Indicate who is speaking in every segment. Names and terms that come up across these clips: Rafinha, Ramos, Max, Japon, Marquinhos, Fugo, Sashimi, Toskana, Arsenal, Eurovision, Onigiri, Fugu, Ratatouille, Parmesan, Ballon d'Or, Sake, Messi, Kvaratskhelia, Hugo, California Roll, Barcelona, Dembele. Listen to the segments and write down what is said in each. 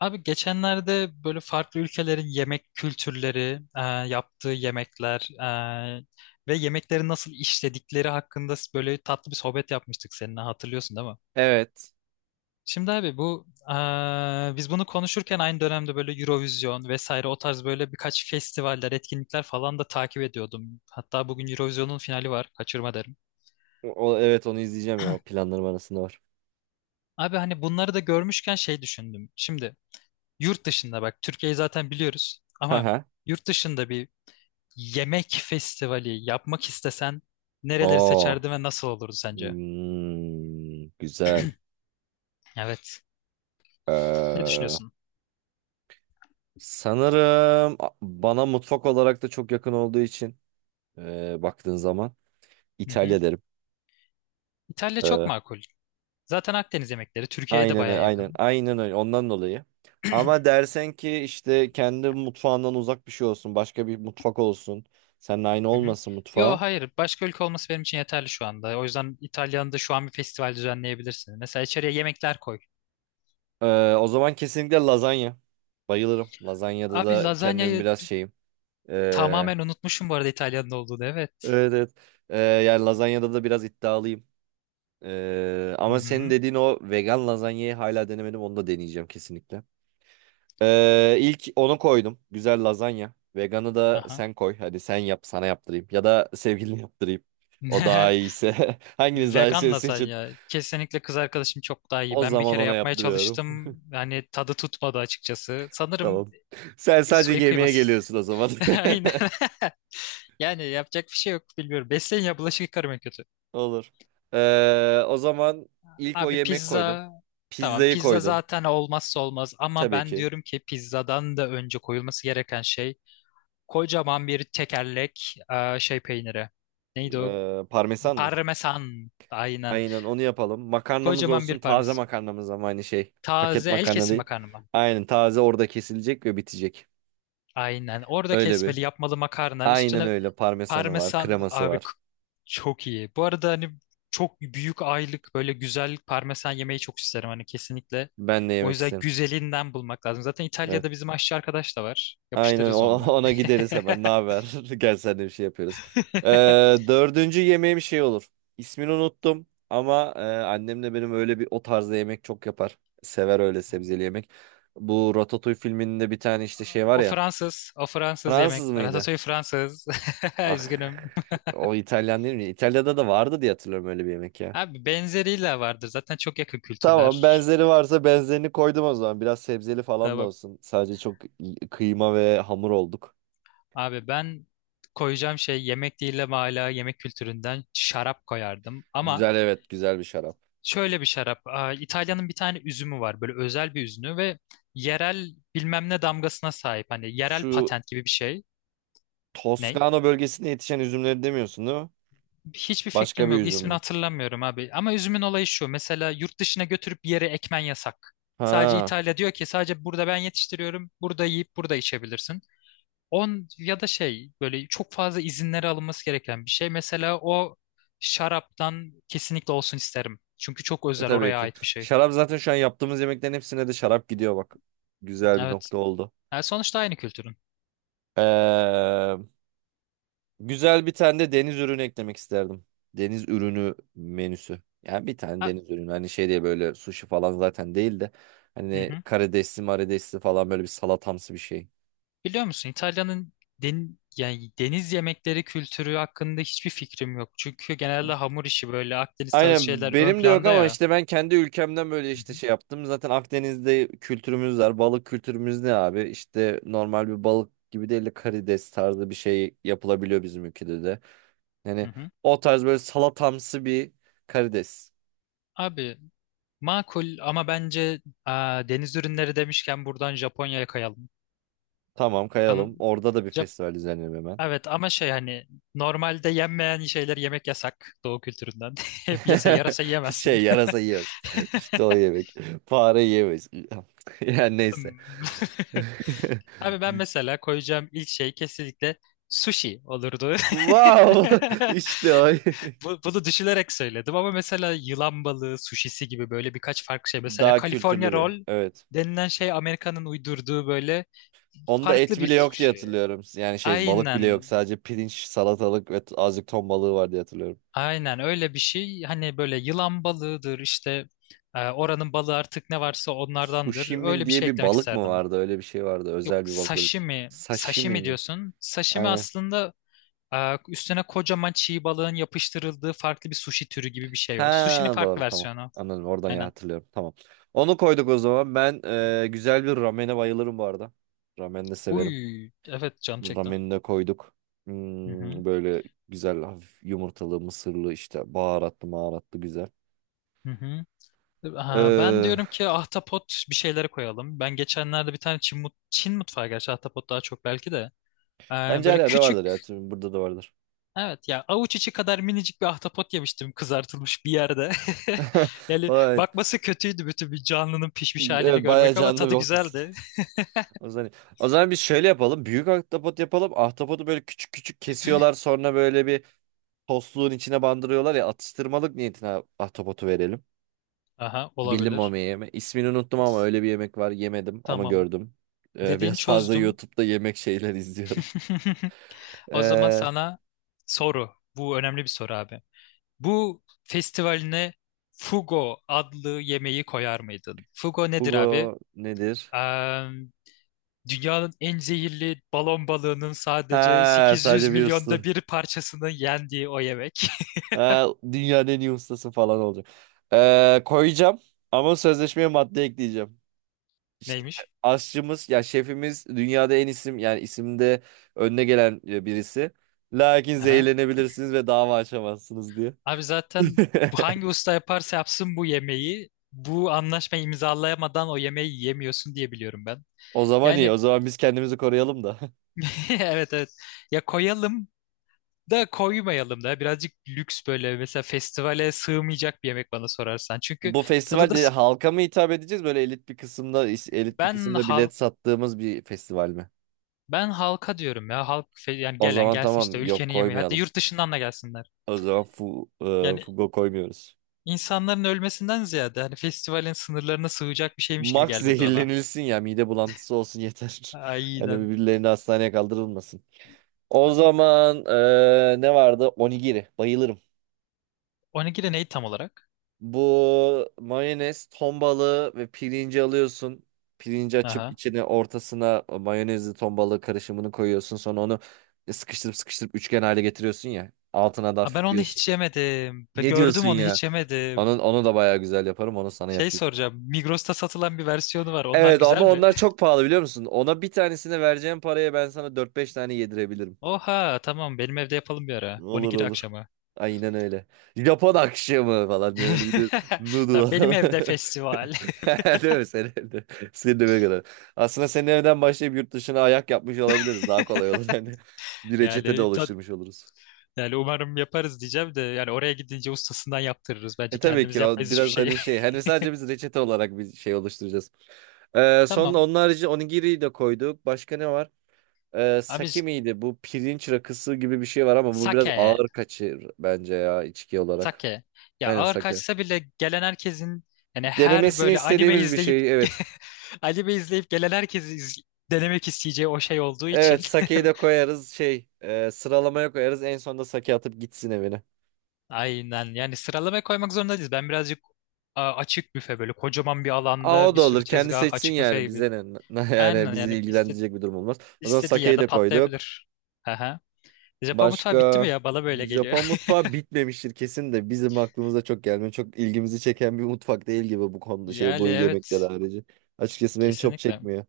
Speaker 1: Abi geçenlerde böyle farklı ülkelerin yemek kültürleri, yaptığı yemekler e, ve yemekleri nasıl işledikleri hakkında böyle tatlı bir sohbet yapmıştık seninle, hatırlıyorsun değil mi?
Speaker 2: Evet.
Speaker 1: Şimdi abi, bu biz bunu konuşurken aynı dönemde böyle Eurovision vesaire o tarz böyle birkaç festivaller, etkinlikler falan da takip ediyordum. Hatta bugün Eurovision'un finali var, kaçırma derim.
Speaker 2: O, evet onu izleyeceğim ya. O planlarım arasında var.
Speaker 1: Abi, hani bunları da görmüşken şey düşündüm. Şimdi yurt dışında, bak, Türkiye'yi zaten biliyoruz ama
Speaker 2: Haha.
Speaker 1: yurt dışında bir yemek festivali yapmak istesen nereleri
Speaker 2: Oo.
Speaker 1: seçerdin ve nasıl olurdu sence?
Speaker 2: Hmm, güzel.
Speaker 1: Evet. Ne
Speaker 2: Ee,
Speaker 1: düşünüyorsun?
Speaker 2: Sanırım bana mutfak olarak da çok yakın olduğu için baktığın zaman
Speaker 1: Hı hı.
Speaker 2: İtalya derim.
Speaker 1: İtalya çok
Speaker 2: Ee,
Speaker 1: makul. Zaten Akdeniz yemekleri Türkiye'ye de
Speaker 2: aynen
Speaker 1: baya
Speaker 2: öyle, aynen
Speaker 1: yakın.
Speaker 2: aynen öyle ondan dolayı. Ama dersen ki işte kendi mutfağından uzak bir şey olsun, başka bir mutfak olsun, seninle aynı
Speaker 1: Hı hı.
Speaker 2: olmasın
Speaker 1: Yo,
Speaker 2: mutfağı.
Speaker 1: hayır, başka ülke olması benim için yeterli şu anda. O yüzden İtalya'nın da şu an bir festival düzenleyebilirsin. Mesela içeriye yemekler koy.
Speaker 2: O zaman kesinlikle lazanya. Bayılırım. Lazanyada
Speaker 1: Abi,
Speaker 2: da kendimi
Speaker 1: lazanyayı
Speaker 2: biraz şeyim. Ee,
Speaker 1: tamamen unutmuşum bu arada, İtalya'nın olduğunu, evet.
Speaker 2: evet, evet. Yani lazanyada da biraz iddialıyım.
Speaker 1: Hı
Speaker 2: Ama senin
Speaker 1: hı.
Speaker 2: dediğin o vegan lazanyayı hala denemedim. Onu da deneyeceğim kesinlikle. İlk onu koydum. Güzel lazanya. Veganı da
Speaker 1: Aha.
Speaker 2: sen koy. Hadi sen yap, sana yaptırayım. Ya da sevgiline yaptırayım. O daha iyiyse. Hanginiz daha
Speaker 1: Vegan
Speaker 2: iyiyse seçin.
Speaker 1: lazanya. Kesinlikle kız arkadaşım çok daha iyi.
Speaker 2: O
Speaker 1: Ben bir
Speaker 2: zaman
Speaker 1: kere
Speaker 2: ona
Speaker 1: yapmaya
Speaker 2: yaptırıyorum.
Speaker 1: çalıştım. Yani tadı tutmadı açıkçası. Sanırım
Speaker 2: Tamam. Sen
Speaker 1: su
Speaker 2: sadece yemeğe
Speaker 1: kıybası.
Speaker 2: geliyorsun o zaman.
Speaker 1: Aynen. Yani yapacak bir şey yok, bilmiyorum. Besleyin ya, bulaşık yıkarım en kötü.
Speaker 2: Olur. O zaman ilk o
Speaker 1: Abi,
Speaker 2: yemek koydum.
Speaker 1: pizza. Tamam,
Speaker 2: Pizzayı
Speaker 1: pizza
Speaker 2: koydum.
Speaker 1: zaten olmazsa olmaz. Ama
Speaker 2: Tabii
Speaker 1: ben
Speaker 2: ki.
Speaker 1: diyorum ki pizzadan da önce koyulması gereken şey kocaman bir tekerlek şey peyniri. Neydi o?
Speaker 2: Parmesan mı?
Speaker 1: Parmesan. Aynen.
Speaker 2: Aynen onu yapalım. Makarnamız
Speaker 1: Kocaman bir
Speaker 2: olsun, taze
Speaker 1: parmesan.
Speaker 2: makarnamız ama aynı şey. Paket
Speaker 1: Taze el
Speaker 2: makarna
Speaker 1: kesim
Speaker 2: değil.
Speaker 1: makarna mı?
Speaker 2: Aynen, taze orada kesilecek ve bitecek.
Speaker 1: Aynen. Orada
Speaker 2: Öyle bir.
Speaker 1: kesmeli, yapmalı makarna.
Speaker 2: Aynen
Speaker 1: Üstüne
Speaker 2: öyle, parmesanı var,
Speaker 1: parmesan.
Speaker 2: kreması
Speaker 1: Abi,
Speaker 2: var.
Speaker 1: çok iyi. Bu arada hani çok büyük aylık böyle güzel parmesan yemeyi çok isterim. Hani kesinlikle.
Speaker 2: Ben de
Speaker 1: O
Speaker 2: yemek
Speaker 1: yüzden
Speaker 2: isterim.
Speaker 1: güzelinden bulmak lazım. Zaten
Speaker 2: Evet.
Speaker 1: İtalya'da bizim aşçı arkadaş da var.
Speaker 2: Aynen
Speaker 1: Yapıştırırız onu da.
Speaker 2: ona gideriz hemen. Ne haber? Gel, sen de bir şey yapıyoruz. Ee, Dördüncü yemeğim şey olur. İsmini unuttum ama annem de benim öyle bir o tarzda yemek çok yapar. Sever öyle sebzeli yemek. Bu Ratatouille filminde bir tane işte şey var
Speaker 1: O
Speaker 2: ya.
Speaker 1: Fransız. O Fransız yemek.
Speaker 2: Fransız mıydı?
Speaker 1: Ratatouille Fransız.
Speaker 2: Ah,
Speaker 1: Üzgünüm.
Speaker 2: o İtalyan değil mi? İtalya'da da vardı diye hatırlıyorum öyle bir yemek ya.
Speaker 1: Abi, benzeriyle vardır. Zaten çok yakın
Speaker 2: Tamam,
Speaker 1: kültürler.
Speaker 2: benzeri varsa benzerini koydum o zaman. Biraz sebzeli falan da
Speaker 1: Tamam.
Speaker 2: olsun. Sadece çok kıyma ve hamur olduk.
Speaker 1: Abi, ben koyacağım şey yemek değil ama hala yemek kültüründen şarap koyardım. Ama
Speaker 2: Güzel, evet, güzel bir şarap.
Speaker 1: şöyle bir şarap. İtalya'nın bir tane üzümü var. Böyle özel bir üzümü ve yerel bilmem ne damgasına sahip. Hani yerel
Speaker 2: Şu
Speaker 1: patent gibi bir şey. Ne?
Speaker 2: Toskana bölgesinde yetişen üzümleri demiyorsun değil mi?
Speaker 1: Hiçbir
Speaker 2: Başka
Speaker 1: fikrim
Speaker 2: bir
Speaker 1: yok.
Speaker 2: üzüm
Speaker 1: İsmini
Speaker 2: mü?
Speaker 1: hatırlamıyorum abi. Ama üzümün olayı şu. Mesela yurt dışına götürüp bir yere ekmen yasak. Sadece
Speaker 2: Ha,
Speaker 1: İtalya diyor ki sadece burada ben yetiştiriyorum. Burada yiyip burada içebilirsin. On ya da şey, böyle çok fazla izinleri alınması gereken bir şey. Mesela o şaraptan kesinlikle olsun isterim. Çünkü çok özel,
Speaker 2: tabii
Speaker 1: oraya
Speaker 2: ki.
Speaker 1: ait bir şey.
Speaker 2: Şarap zaten, şu an yaptığımız yemeklerin hepsine de şarap gidiyor bak. Güzel bir
Speaker 1: Evet.
Speaker 2: nokta oldu.
Speaker 1: Yani sonuçta aynı kültürün.
Speaker 2: Ee. Güzel bir tane de deniz ürünü eklemek isterdim. Deniz ürünü menüsü. Yani bir tane
Speaker 1: Ha,
Speaker 2: deniz ürünü. Hani şey diye böyle sushi falan zaten değil de.
Speaker 1: hı
Speaker 2: Hani
Speaker 1: hı.
Speaker 2: karidesli maridesli falan böyle bir salatamsı bir şey.
Speaker 1: Biliyor musun, İtalya'nın yani deniz yemekleri kültürü hakkında hiçbir fikrim yok. Çünkü genelde hamur işi böyle Akdeniz tarzı
Speaker 2: Aynen,
Speaker 1: şeyler ön
Speaker 2: benim de yok
Speaker 1: planda
Speaker 2: ama
Speaker 1: ya.
Speaker 2: işte ben kendi ülkemden böyle
Speaker 1: Hı
Speaker 2: işte
Speaker 1: hı.
Speaker 2: şey yaptım. Zaten Akdeniz'de kültürümüz var. Balık kültürümüz ne abi? İşte normal bir balık gibi değil de karides tarzı bir şey yapılabiliyor bizim ülkede de.
Speaker 1: Hı
Speaker 2: Yani
Speaker 1: hı.
Speaker 2: o tarz böyle salatamsı bir karides.
Speaker 1: Abi, makul ama bence deniz ürünleri demişken buradan Japonya'ya kayalım.
Speaker 2: Tamam, kayalım.
Speaker 1: Oranın.
Speaker 2: Orada da bir festival düzenleyelim hemen.
Speaker 1: Evet, ama şey, hani normalde yenmeyen şeyler yemek yasak doğu kültüründen. Hep yese yarasa yiyemezsin.
Speaker 2: Şey, yarasa yiyoruz. İşte o yemek. Fare yiyemeyiz. Yani neyse.
Speaker 1: Hmm. Abi, ben mesela koyacağım ilk şey kesinlikle sushi olurdu.
Speaker 2: Wow! İşte o.
Speaker 1: Bunu düşünerek söyledim ama mesela yılan balığı suşisi gibi böyle birkaç farklı şey. Mesela
Speaker 2: Daha kültürlü
Speaker 1: California
Speaker 2: bir.
Speaker 1: Roll
Speaker 2: Evet.
Speaker 1: denilen şey Amerika'nın uydurduğu böyle
Speaker 2: Onda
Speaker 1: farklı
Speaker 2: et
Speaker 1: bir
Speaker 2: bile yok diye
Speaker 1: sushi.
Speaker 2: hatırlıyorum. Yani şey, balık bile
Speaker 1: Aynen.
Speaker 2: yok. Sadece pirinç, salatalık ve azıcık ton balığı var diye hatırlıyorum.
Speaker 1: Aynen öyle bir şey. Hani böyle yılan balığıdır işte, oranın balığı artık ne varsa
Speaker 2: Sushi
Speaker 1: onlardandır.
Speaker 2: mi
Speaker 1: Öyle bir
Speaker 2: diye
Speaker 1: şey
Speaker 2: bir
Speaker 1: eklemek
Speaker 2: balık mı
Speaker 1: isterdim.
Speaker 2: vardı? Öyle bir şey vardı.
Speaker 1: Yok,
Speaker 2: Özel bir balık böyle.
Speaker 1: sashimi.
Speaker 2: Sashimi
Speaker 1: Sashimi
Speaker 2: mi?
Speaker 1: diyorsun. Sashimi
Speaker 2: Aynen.
Speaker 1: aslında üstüne kocaman çiğ balığın yapıştırıldığı farklı bir sushi türü gibi bir şey o. Sushi'nin
Speaker 2: Ha,
Speaker 1: farklı
Speaker 2: doğru, tamam.
Speaker 1: versiyonu.
Speaker 2: Anladım oradan ya,
Speaker 1: Aynen.
Speaker 2: hatırlıyorum. Tamam. Onu koyduk o zaman. Ben güzel bir ramene bayılırım bu arada. Ramen de severim.
Speaker 1: Uy, evet, canım çekti.
Speaker 2: Rameni de koyduk.
Speaker 1: Hı hı.
Speaker 2: Böyle güzel, hafif yumurtalı, mısırlı, işte baharatlı maharatlı, güzel.
Speaker 1: Hı hı. Ben
Speaker 2: Ee,
Speaker 1: diyorum ki ahtapot bir şeylere koyalım. Ben geçenlerde bir tane Çin mutfağı, gerçi ahtapot daha çok belki de. Ee,
Speaker 2: Bence her
Speaker 1: Böyle
Speaker 2: yerde vardır
Speaker 1: küçük.
Speaker 2: ya. Burada da vardır.
Speaker 1: Evet ya, avuç içi kadar minicik bir ahtapot yemiştim kızartılmış bir yerde. Yani
Speaker 2: Evet.
Speaker 1: bakması kötüydü, bütün bir canlının pişmiş halini
Speaker 2: Evet, bayağı
Speaker 1: görmek, ama
Speaker 2: canlı bir
Speaker 1: tadı
Speaker 2: okursun.
Speaker 1: güzeldi.
Speaker 2: O zaman, o zaman biz şöyle yapalım. Büyük ahtapot yapalım. Ahtapotu böyle küçük küçük kesiyorlar. Sonra böyle bir tostluğun içine bandırıyorlar ya, atıştırmalık niyetine ahtapotu verelim.
Speaker 1: Aha,
Speaker 2: Bildim mi o
Speaker 1: olabilir.
Speaker 2: yemeği? İsmini unuttum ama öyle bir yemek var. Yemedim ama
Speaker 1: Tamam.
Speaker 2: gördüm.
Speaker 1: Dediğini
Speaker 2: Biraz fazla
Speaker 1: çözdüm.
Speaker 2: YouTube'da yemek şeyler izliyorum.
Speaker 1: O zaman
Speaker 2: Ee,
Speaker 1: sana soru. Bu önemli bir soru abi. Bu festivaline Fugo adlı yemeği koyar mıydın? Fugo nedir abi?
Speaker 2: Hugo nedir?
Speaker 1: Eee, Dünyanın en zehirli balon balığının sadece
Speaker 2: Ha,
Speaker 1: 800
Speaker 2: sadece bir
Speaker 1: milyonda
Speaker 2: usta.
Speaker 1: bir parçasını yendiği o yemek.
Speaker 2: Ha, dünyanın en iyi ustası falan olacak. Koyacağım ama sözleşmeye madde ekleyeceğim. İşte
Speaker 1: Neymiş?
Speaker 2: aşçımız ya şefimiz dünyada en isim, yani isimde önüne gelen birisi. Lakin
Speaker 1: Aha.
Speaker 2: zehirlenebilirsiniz ve dava açamazsınız diye.
Speaker 1: Abi, zaten bu hangi usta yaparsa yapsın bu yemeği, bu anlaşmayı imzalayamadan o yemeği yemiyorsun diye biliyorum ben.
Speaker 2: O zaman iyi.
Speaker 1: Yani
Speaker 2: O zaman biz kendimizi koruyalım da.
Speaker 1: evet, evet. Ya koyalım da koymayalım da birazcık lüks, böyle mesela festivale sığmayacak bir yemek, bana sorarsan. Çünkü
Speaker 2: Bu
Speaker 1: tadı da
Speaker 2: festivalde halka mı hitap edeceğiz? Böyle elit bir kısımda elit bir
Speaker 1: ben
Speaker 2: kısımda bilet
Speaker 1: halk
Speaker 2: sattığımız bir festival mi?
Speaker 1: ben halka diyorum ya, yani
Speaker 2: O
Speaker 1: gelen
Speaker 2: zaman
Speaker 1: gelsin işte,
Speaker 2: tamam. Yok,
Speaker 1: ülkenin yemeği, hatta
Speaker 2: koymayalım.
Speaker 1: yurt dışından da gelsinler.
Speaker 2: O zaman
Speaker 1: Yani
Speaker 2: Fugo koymuyoruz.
Speaker 1: insanların ölmesinden ziyade, hani festivalin sınırlarına sığacak bir şeymiş gibi
Speaker 2: Max
Speaker 1: gelmedi bana.
Speaker 2: zehirlenilsin ya. Mide bulantısı olsun yeter. Hani
Speaker 1: Aynen.
Speaker 2: birbirlerini hastaneye kaldırılmasın. O zaman ne vardı? Onigiri. Bayılırım.
Speaker 1: Onigiri neydi tam olarak?
Speaker 2: Bu mayonez, ton balığı ve pirinci alıyorsun. Pirinci açıp
Speaker 1: Aha.
Speaker 2: içine, ortasına mayonezli ton balığı karışımını koyuyorsun. Sonra onu sıkıştırıp sıkıştırıp üçgen hale getiriyorsun ya. Altına da
Speaker 1: Ben
Speaker 2: hafif bir
Speaker 1: onu
Speaker 2: yosun.
Speaker 1: hiç yemedim. Ve
Speaker 2: Ne
Speaker 1: gördüm,
Speaker 2: diyorsun
Speaker 1: onu
Speaker 2: ya?
Speaker 1: hiç yemedim.
Speaker 2: Onu da bayağı güzel yaparım. Onu sana
Speaker 1: Şey
Speaker 2: yapayım.
Speaker 1: soracağım. Migros'ta satılan bir versiyonu var. Onlar
Speaker 2: Evet ama
Speaker 1: güzel mi?
Speaker 2: onlar çok pahalı, biliyor musun? Ona, bir tanesine vereceğim paraya ben sana dört beş tane yedirebilirim.
Speaker 1: Oha, tamam, benim evde yapalım bir ara.
Speaker 2: Olur,
Speaker 1: Onigiri
Speaker 2: olur.
Speaker 1: akşamı.
Speaker 2: Aynen öyle. Japon akşamı falan diye böyle bir de noodle
Speaker 1: Tamam, benim
Speaker 2: falan.
Speaker 1: evde festival.
Speaker 2: Değil mi, senin evde? Senin eve kadar. Aslında senin evden başlayıp yurt dışına ayak yapmış olabiliriz. Daha kolay olur. Hani bir reçete de
Speaker 1: Yani da-
Speaker 2: oluşturmuş oluruz.
Speaker 1: Yani umarım yaparız diyeceğim de yani oraya gidince ustasından yaptırırız.
Speaker 2: E,
Speaker 1: Bence
Speaker 2: tabii
Speaker 1: kendimiz
Speaker 2: ki o
Speaker 1: yapmayız hiçbir
Speaker 2: biraz
Speaker 1: şeyi.
Speaker 2: hani şey. Hani sadece biz reçete olarak bir şey oluşturacağız. Sonra
Speaker 1: Tamam.
Speaker 2: onun harici onigiri de koyduk. Başka ne var?
Speaker 1: Abi,
Speaker 2: Sake miydi? Bu pirinç rakısı gibi bir şey var ama bu biraz
Speaker 1: sake.
Speaker 2: ağır kaçır bence ya, içki olarak.
Speaker 1: Sake. Ya
Speaker 2: Aynen,
Speaker 1: ağır
Speaker 2: sake.
Speaker 1: kaçsa bile gelen herkesin, yani her
Speaker 2: Denemesini
Speaker 1: böyle anime
Speaker 2: istediğimiz bir
Speaker 1: izleyip
Speaker 2: şey, evet.
Speaker 1: anime izleyip gelen herkesi denemek isteyeceği o şey olduğu için,
Speaker 2: Evet, sakeyi de koyarız, şey, sıralamaya koyarız, en sonunda sake atıp gitsin evine.
Speaker 1: aynen, yani sıralamaya koymak zorunda değiliz. Ben birazcık açık büfe, böyle kocaman bir
Speaker 2: Aa,
Speaker 1: alanda
Speaker 2: o
Speaker 1: bir
Speaker 2: da olur,
Speaker 1: sürü
Speaker 2: kendi
Speaker 1: tezgah,
Speaker 2: seçsin,
Speaker 1: açık büfe
Speaker 2: yani
Speaker 1: gibi.
Speaker 2: bize ne yani
Speaker 1: Aynen yani
Speaker 2: bizi ilgilendirecek bir durum olmaz. O zaman
Speaker 1: istediği
Speaker 2: sakeyi
Speaker 1: yerde
Speaker 2: de koyduk.
Speaker 1: patlayabilir. Aha. Japon mutfağı bitti mi
Speaker 2: Başka
Speaker 1: ya? Bana böyle geliyor.
Speaker 2: Japon mutfağı bitmemiştir kesin de bizim aklımıza çok gelmiyor. Çok ilgimizi çeken bir mutfak değil gibi bu konuda, şey,
Speaker 1: Yani
Speaker 2: bu yemekler
Speaker 1: evet,
Speaker 2: harici. Açıkçası benim çok
Speaker 1: kesinlikle.
Speaker 2: çekmiyor.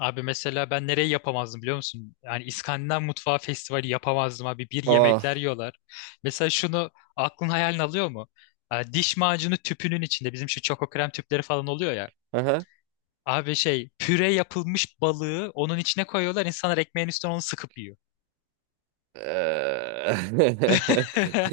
Speaker 1: Abi, mesela ben nereyi yapamazdım biliyor musun? Yani İskandinav Mutfağı Festivali yapamazdım abi. Bir
Speaker 2: Aa.
Speaker 1: yemekler yiyorlar. Mesela şunu aklın hayalini alıyor mu? Diş macunu tüpünün içinde bizim şu çoko krem tüpleri falan oluyor ya. Abi şey, püre yapılmış balığı onun içine koyuyorlar. İnsanlar ekmeğin üstüne onu sıkıp yiyor.
Speaker 2: Eee.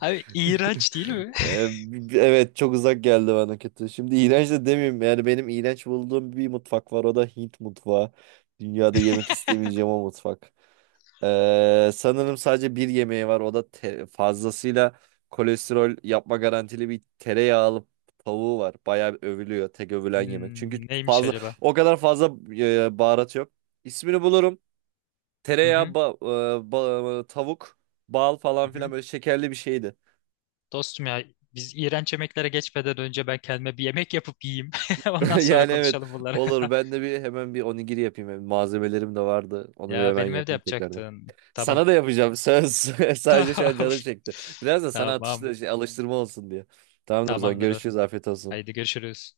Speaker 1: Abi iğrenç değil mi?
Speaker 2: Eee, evet, çok uzak geldi bana, kötü. Şimdi iğrenç de demeyeyim. Yani benim iğrenç bulduğum bir mutfak var. O da Hint mutfağı. Dünyada yemek istemeyeceğim o mutfak. Sanırım sadece bir yemeği var. O da fazlasıyla kolesterol yapma garantili bir tereyağlı tavuğu var. Bayağı övülüyor. Tek övülen yemek. Çünkü
Speaker 1: Neymiş acaba?
Speaker 2: o kadar fazla baharat yok. İsmini bulurum.
Speaker 1: Hı
Speaker 2: Tereyağı,
Speaker 1: hı,
Speaker 2: tavuk, bal
Speaker 1: hı
Speaker 2: falan
Speaker 1: hı.
Speaker 2: filan böyle şekerli bir şeydi.
Speaker 1: Dostum ya, biz iğrenç yemeklere geçmeden önce ben kendime bir yemek yapıp yiyeyim. Ondan sonra
Speaker 2: Yani evet,
Speaker 1: konuşalım bunları.
Speaker 2: olur. Ben de hemen bir onigiri yapayım. Hem malzemelerim de vardı. Onu bir
Speaker 1: Ya
Speaker 2: hemen
Speaker 1: benim evde
Speaker 2: yapayım tekrardan.
Speaker 1: yapacaktın. Tamam.
Speaker 2: Sana da yapacağım. Söz. Sadece şu an
Speaker 1: Tamam.
Speaker 2: canım çekti. Biraz da sana
Speaker 1: Tamam.
Speaker 2: atıştı, alıştırma olsun diye. Tamamdır, o zaman
Speaker 1: Tamamdır.
Speaker 2: görüşürüz. Afiyet
Speaker 1: Haydi
Speaker 2: olsun.
Speaker 1: görüşürüz.